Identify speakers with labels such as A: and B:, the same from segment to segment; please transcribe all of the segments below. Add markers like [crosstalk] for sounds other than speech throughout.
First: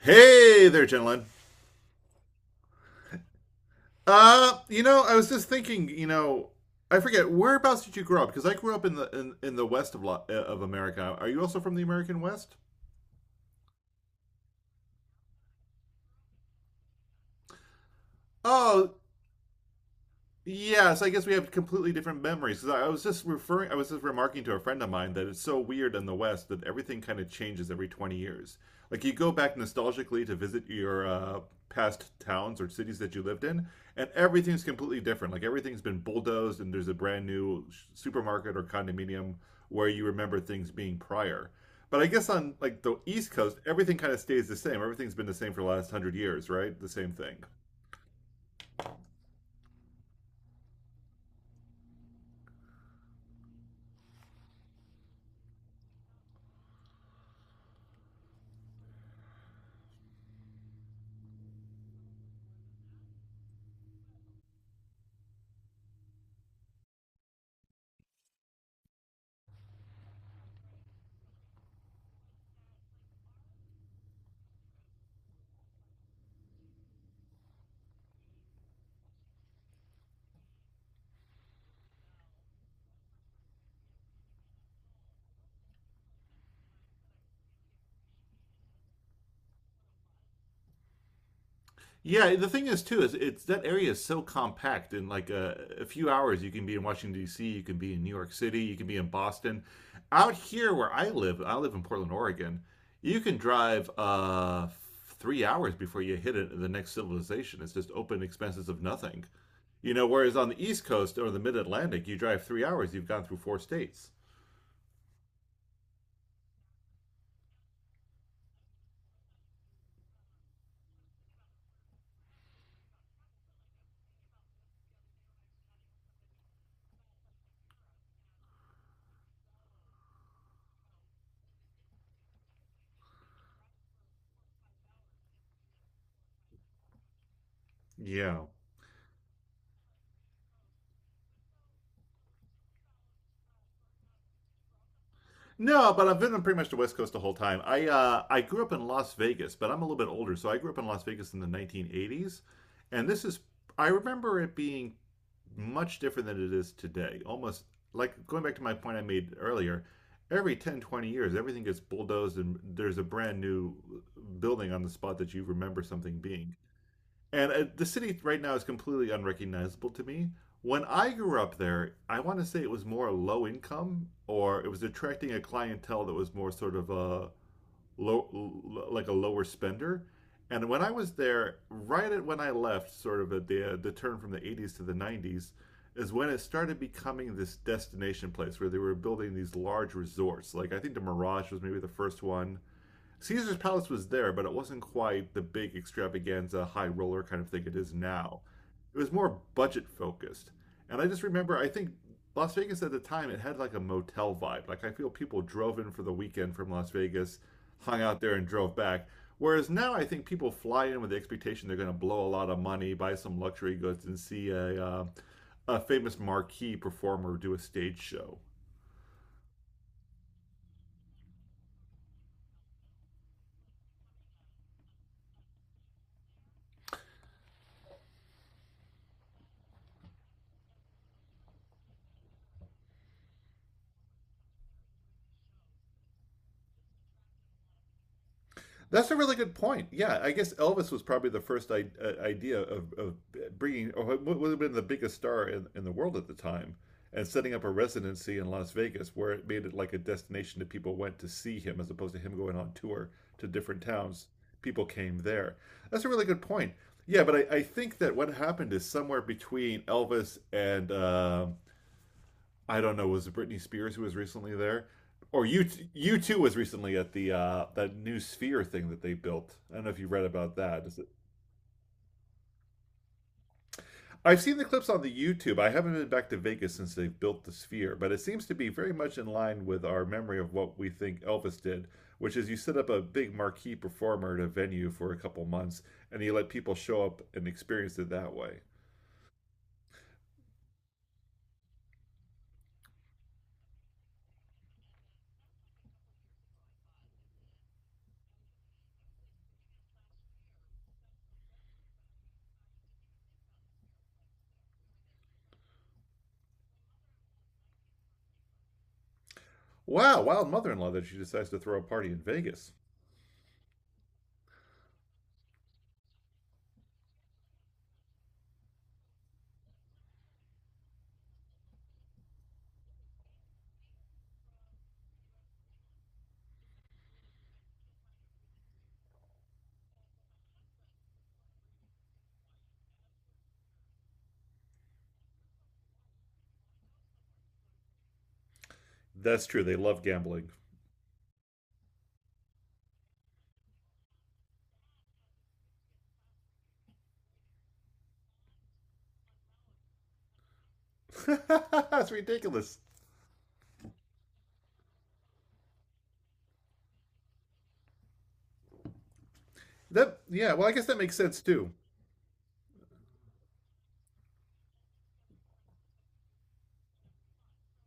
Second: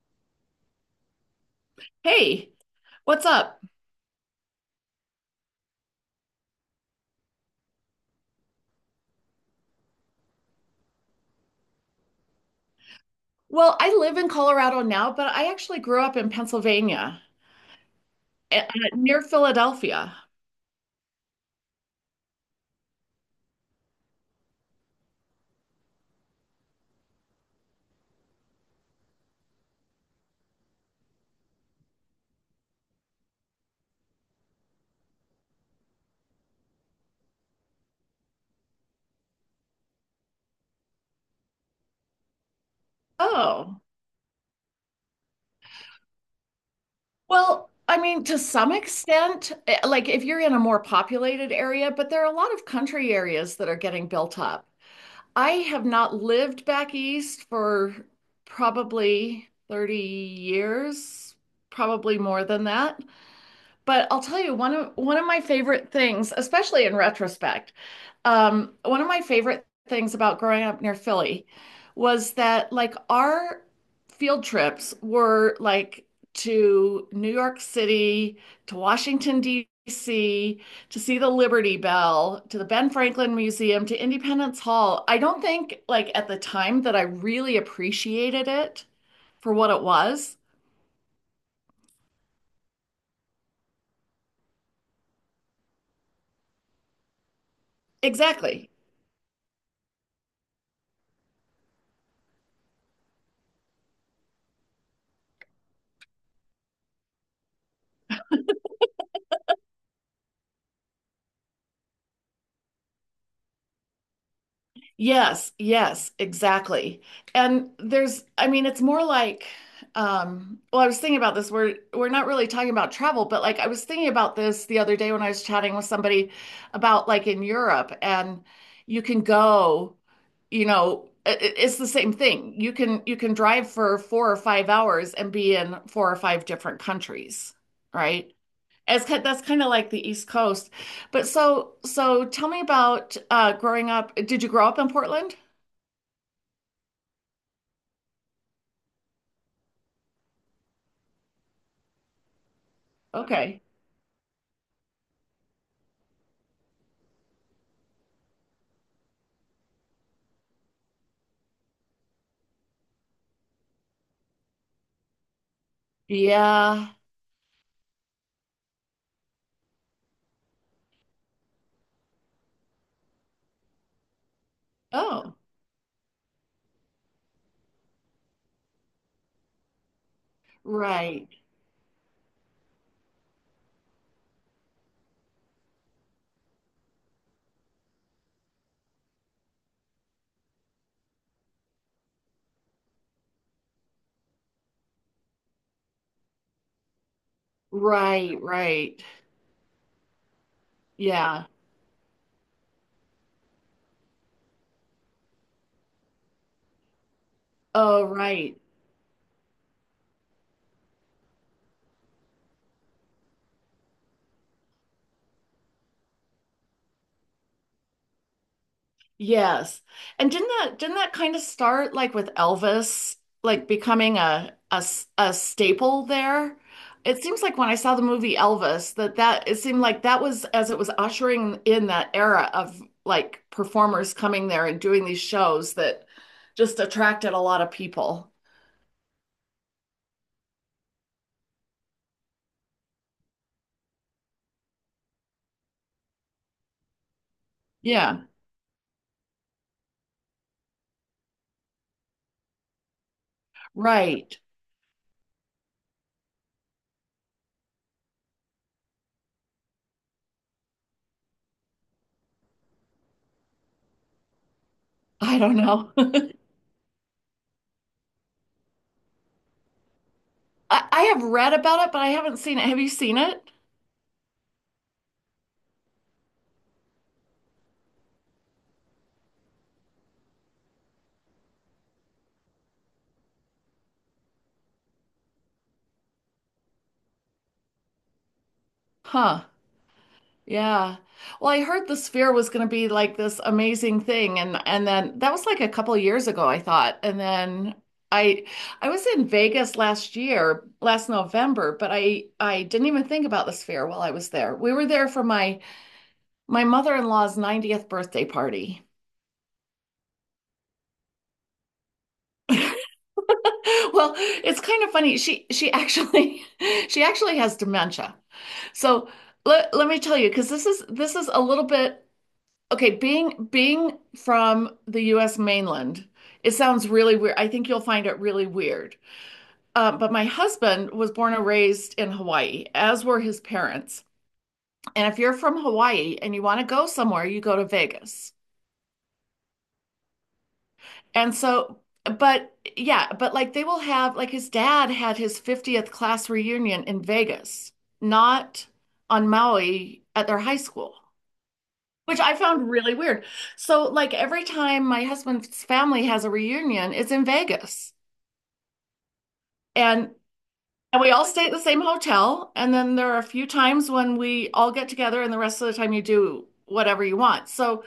A: Hey there, gentlemen.
B: Hey, what's up?
A: You know, I was just thinking. I forget whereabouts did you grow up? Because I grew up in the west of America. Are you also from the American West?
B: Well, I live in Colorado now, but I actually grew up in Pennsylvania,
A: Oh,
B: near Philadelphia.
A: yes, I guess we have completely different memories. 'Cause I was just remarking to a friend of mine that it's so weird in the West that everything kind of changes every 20 years. Like you go back nostalgically to visit your past towns or cities that you lived in, and everything's completely different. Like everything's been bulldozed, and there's a brand new supermarket or condominium where you remember things being prior. But I guess on like the East Coast,
B: Oh,
A: everything kind of stays the same. Everything's been the same for the last 100 years, right? The same thing.
B: well, I mean, to some extent, like if you're in a more populated area, but there are a lot of country areas that are getting built up. I have not lived back east for probably 30 years, probably more than that. But I'll tell you one of my favorite things, especially in retrospect, one of my favorite things about growing up near Philly was that like our field trips were like to New York City, to Washington, D.C., to see the Liberty Bell, to the Ben Franklin Museum, to Independence Hall. I don't think like at the time that I really appreciated it for what it was.
A: Yeah, the thing is too is it's that area is so compact. In like a few hours, you can be in Washington D.C., you can be in New York City,
B: Exactly.
A: you can be in Boston. Out here where I live in Portland, Oregon. You can drive 3 hours before the next civilization. It's just open expanses of nothing. You know, whereas on the East Coast or the Mid Atlantic, you drive 3 hours, you've gone through four states.
B: Yes, yes, exactly. And there's, I mean, it's more like, well, I was thinking about this. We're not really talking about travel, but like I was thinking about this the other day when I was chatting with somebody about like in Europe, and you can go, you know, it's the same thing. You can drive for 4 or 5 hours and be in four or five different countries, right?
A: Yeah.
B: It's kind, that's kind of like the East Coast. But so tell me about growing up. Did you grow up in Portland?
A: No, but I've been pretty much the West Coast the whole time. I grew up in Las Vegas, but I'm a little bit older, so I grew up in Las Vegas in the 1980s, and this is
B: Okay.
A: I remember it being much different than it is today. Almost like going back to my point I made earlier, every 10, 20 years, everything gets bulldozed and there's a brand new building on the spot that you remember something being.
B: Yeah.
A: And the city right now is completely unrecognizable to me. When I grew up there, I want to say it was more low income, or it was attracting
B: Oh,
A: a clientele that was more sort of a low, like a lower spender. And when I was
B: right.
A: there, right at when I left, sort of at the turn from the 80s to the 90s, is when it started becoming this destination place where they were building these large resorts. Like I think the Mirage was maybe the first one. Caesar's Palace was there, but it wasn't quite the big extravaganza, high roller kind of thing it is now.
B: Right,
A: It
B: right.
A: was more budget focused. And I just
B: Yeah.
A: remember, I think Las Vegas at the time, it had like a motel vibe. I feel people drove in for the weekend from Las Vegas, hung
B: Oh,
A: out there, and
B: right.
A: drove back. Whereas now, I think people fly in with the expectation they're going to blow a lot of money, buy some luxury goods, and see a famous marquee performer do a stage show.
B: Yes. And didn't that kind of start like with Elvis like becoming a staple there? It seems like when I saw the movie Elvis that that it seemed like that was as it was ushering in that era of like performers coming there and doing these shows that just attracted a lot of people.
A: That's a really good point. Yeah, I guess Elvis was probably the first idea of bringing, or what would have been the biggest star in the world at the time, and setting up a
B: Yeah,
A: residency in Las Vegas where it made it like a destination that people went to see him as opposed to him going on tour to different towns.
B: right.
A: People came there. That's a really good point. Yeah, but I think that what happened is somewhere between Elvis and I don't know, was it Britney Spears who was recently there?
B: I
A: Or
B: don't know.
A: you
B: [laughs]
A: too was recently at the that new sphere thing that they built. I don't know if you read about that.
B: I, I have read about it, but I haven't seen it. Have you seen it?
A: I've seen the clips on the YouTube. I haven't been back to Vegas since they've built the sphere, but it seems to be very much in line with our memory of what we think Elvis did, which is you set up a big marquee performer at a venue for a couple months and you let people show up and experience it that way.
B: Huh. Yeah. Well, I heard the sphere was going to be like this amazing thing and then that was like a couple of years ago, I thought. And then I I was in Vegas last year, last November, but I didn't even think about the sphere while I was there. We were there for my mother-in-law's 90th birthday party. [laughs]
A: Wow, wild mother-in-law that she decides to throw a party in Vegas.
B: Well, it's kind of funny. She actually [laughs] she actually has dementia. So let me tell you, because this is a little bit. Okay, being from the US mainland, it sounds really weird. I think you'll find it really weird. But my husband was born and raised in Hawaii, as were his parents. And if you're from Hawaii and you want to go somewhere, you go to Vegas.
A: That's true. They love gambling.
B: And so, but yeah, but like they will have, like his dad had his 50th class reunion in Vegas, not on Maui at their high school.
A: [laughs] That's
B: Which I found
A: ridiculous.
B: really weird. So, like, every time my husband's family has a reunion, it's in Vegas. And
A: That yeah, well, I guess that
B: and we
A: makes
B: all
A: sense
B: stay at the
A: too.
B: same hotel. And then there are a few times when we all get together, and the rest of the time you do whatever you want. So,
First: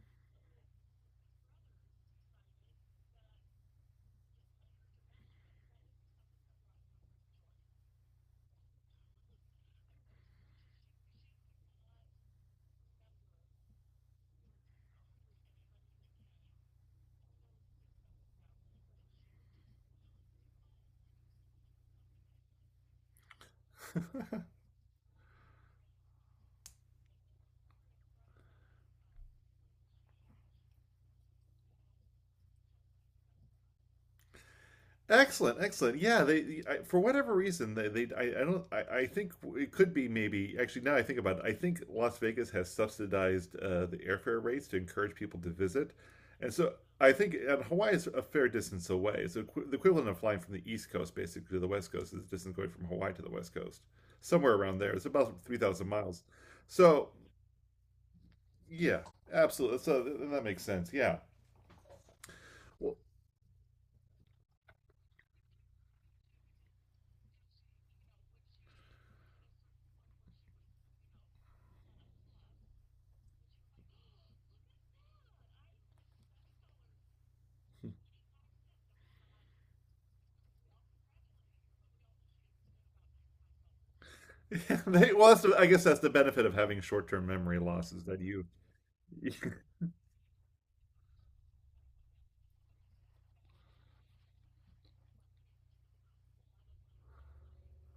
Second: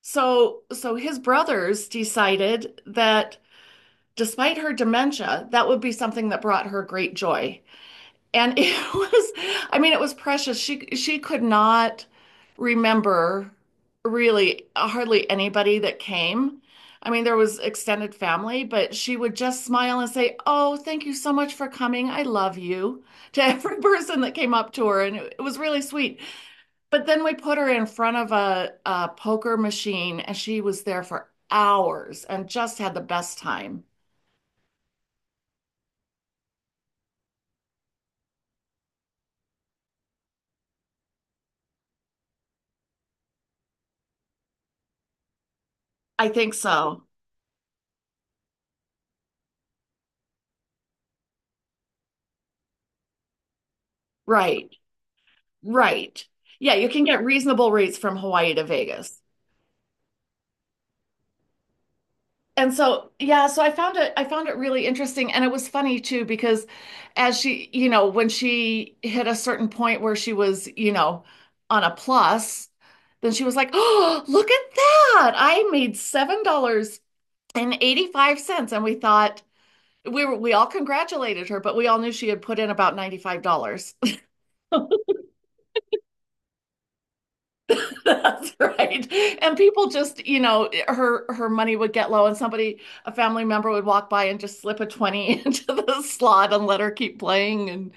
B: so his brothers decided that despite her dementia, that would be something that brought her great joy. And it [laughs] was, I mean, it was precious. She could not remember really hardly anybody that came. I mean, there was extended family, but she would just smile and say, "Oh, thank you so much for coming. I love you," to every [laughs] person that came up to her, and it was really sweet. But then we put her in front of a poker machine, and she was there for hours and just had the best time.
A: Excellent, excellent. Yeah, for whatever reason I don't I think it could be maybe actually now I think about it I think Las Vegas has subsidized the airfare rates to encourage people to visit,
B: I
A: and
B: think
A: so
B: so.
A: I think and Hawaii is a fair distance away. So the equivalent of flying from the East Coast basically to the West Coast is the distance going from Hawaii to the West Coast, somewhere
B: Right.
A: around there. It's about 3,000 miles.
B: Right. Yeah, you can
A: So
B: get reasonable rates from Hawaii to
A: yeah,
B: Vegas.
A: absolutely. So that makes sense. Yeah.
B: And
A: Well,
B: so, yeah, so I found it really interesting and it was funny too because as she, you know, when she hit a certain point where she was, you know, on a plus, then she was like, "Oh, look at that. I made $7.85." And we thought we all congratulated her, but we all knew she had put in about $95.
A: [laughs]
B: [laughs]
A: they- well, that's the, I guess that's the benefit of having short-term memory losses
B: [laughs]
A: that you.
B: That's right.
A: [laughs] Now,
B: And people just, you know, her money would get low and somebody, a family member would walk by and just slip a 20 [laughs] into the slot and let her keep playing. And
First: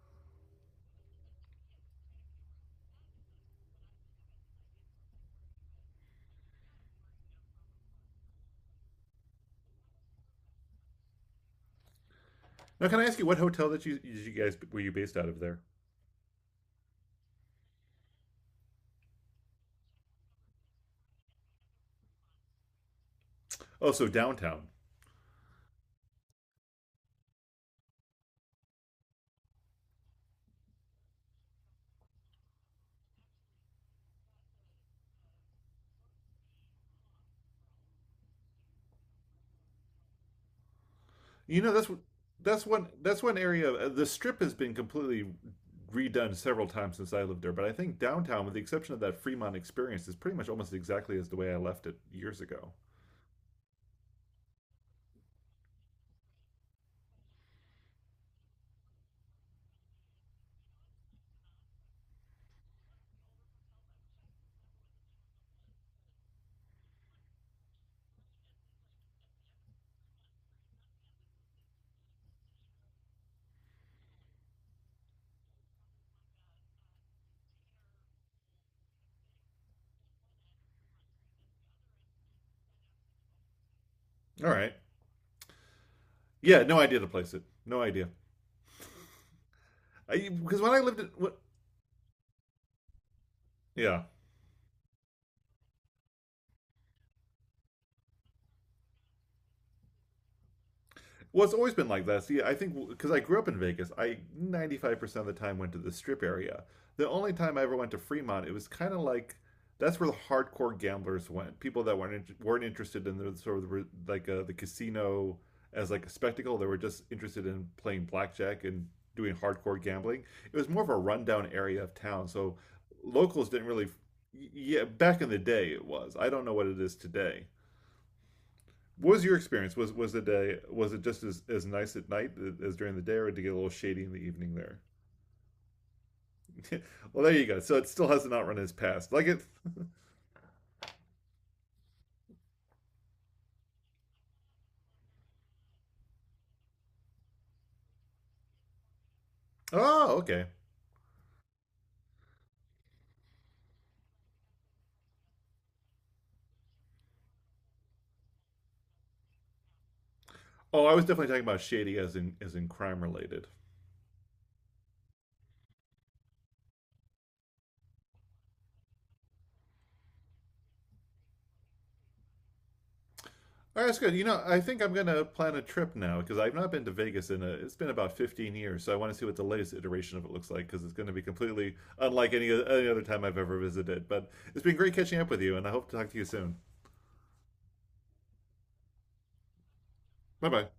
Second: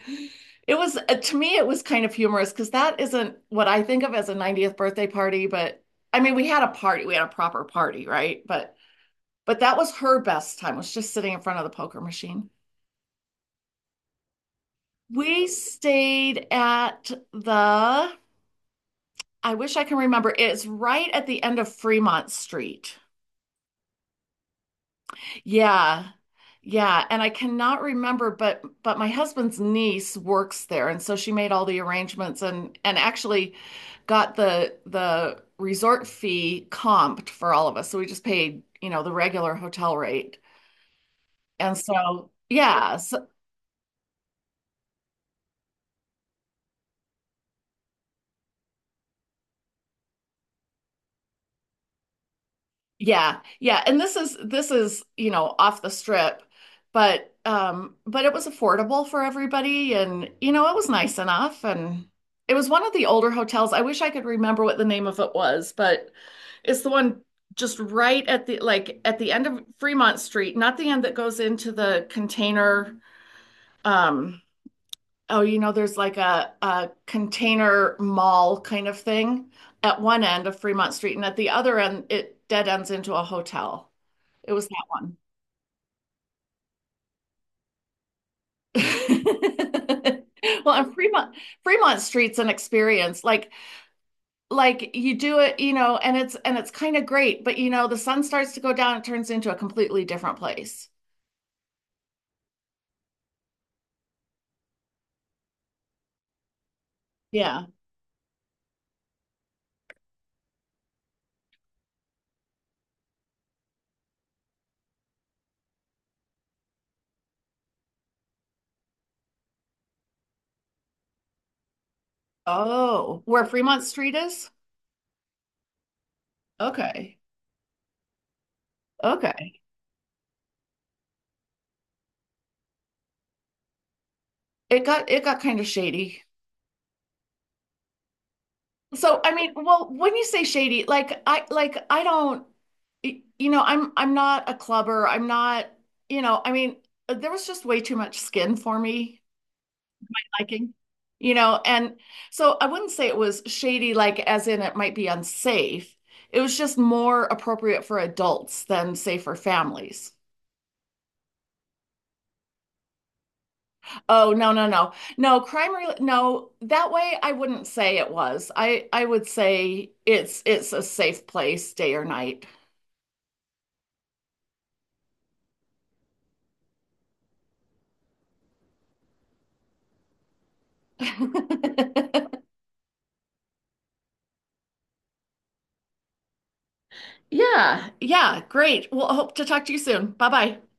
B: it was, to me, it was kind of humorous because that isn't what I think of as a 90th birthday party, but I mean, we had a proper party, right? But that was her best time, was just sitting in front of the poker machine.
A: can I ask you what hotel that you guys were you based out of
B: We
A: there?
B: stayed at the, I wish I can remember, it's right at the end of Fremont Street.
A: Oh, so downtown.
B: Yeah. Yeah, and I cannot remember, but my husband's niece works there, and so she made all the arrangements and actually got the resort fee comped for all of us. So we just paid, you know, the regular hotel rate.
A: You know
B: And
A: that's
B: so,
A: that's
B: yeah.
A: one area. The strip has been completely redone several times since I lived there, but I think downtown, with the exception of that Fremont experience, is pretty much almost exactly as the way I left it years ago.
B: Yeah, yeah, and this is, you know, off the strip, but it was affordable for everybody and you know, it was nice enough and it was one of the older hotels. I wish I could remember what the name of it was, but it's the one just right at the like at the end of Fremont Street, not the end that goes into the container, um oh, you know, there's like a container mall kind of thing at one end of Fremont Street and at the other end it dead ends into a hotel.
A: All
B: It was
A: right.
B: that one.
A: Yeah, no idea to place it. No idea.
B: [laughs]
A: Because when
B: Well,
A: I
B: and
A: lived in what.
B: Fremont Street's an experience. Like
A: Yeah,
B: like you do it, you know, and it's kind of great, but you know, the sun starts to go down, it turns into a completely different place.
A: well, it's always been like that. See, I think because I grew up in Vegas, I 95% of the time went to the strip area. The only time I
B: Yeah.
A: ever went to Fremont, it was kind of like that's where the hardcore gamblers went. People that weren't interested in the sort of the, like the casino as like a spectacle. They were just interested in playing blackjack and doing hardcore gambling. It was more of a rundown area of town, so
B: Oh, where
A: locals didn't
B: Fremont
A: really.
B: Street is?
A: Yeah, back in the day it was. I don't know what it is
B: Okay.
A: today. What was your
B: Okay.
A: experience? Was it was it just as nice at night as during the day, or did it get a little shady in the evening there?
B: It got kind of shady.
A: [laughs] Well, there you go. So it still has not run its past.
B: So,
A: Like
B: I
A: it.
B: mean, well, when you say shady, I like I don't, you know, I'm not a clubber. I'm not, you know, I mean, there was just way too much skin for me
A: Oh, okay.
B: liking, you know, and so I wouldn't say it was shady, like as in it might be unsafe. It was just more appropriate for adults than say for families.
A: Oh, I was definitely talking about shady as in crime related.
B: Oh, no, no, no. No, crime rel no, that way I wouldn't say it was. I would say it's a safe place day or night.
A: All right, that's good. You know, I think I'm gonna plan a trip now because I've not been to Vegas in a. It's been about 15 years, so I want to see what the latest iteration of it looks like because it's going to be completely
B: [laughs]
A: unlike any other time I've ever visited. But it's been great catching up with you, and I hope to talk to you soon.
B: Yeah, yeah, great. Well, I hope to talk to you soon.
A: Bye
B: Bye-bye.
A: bye.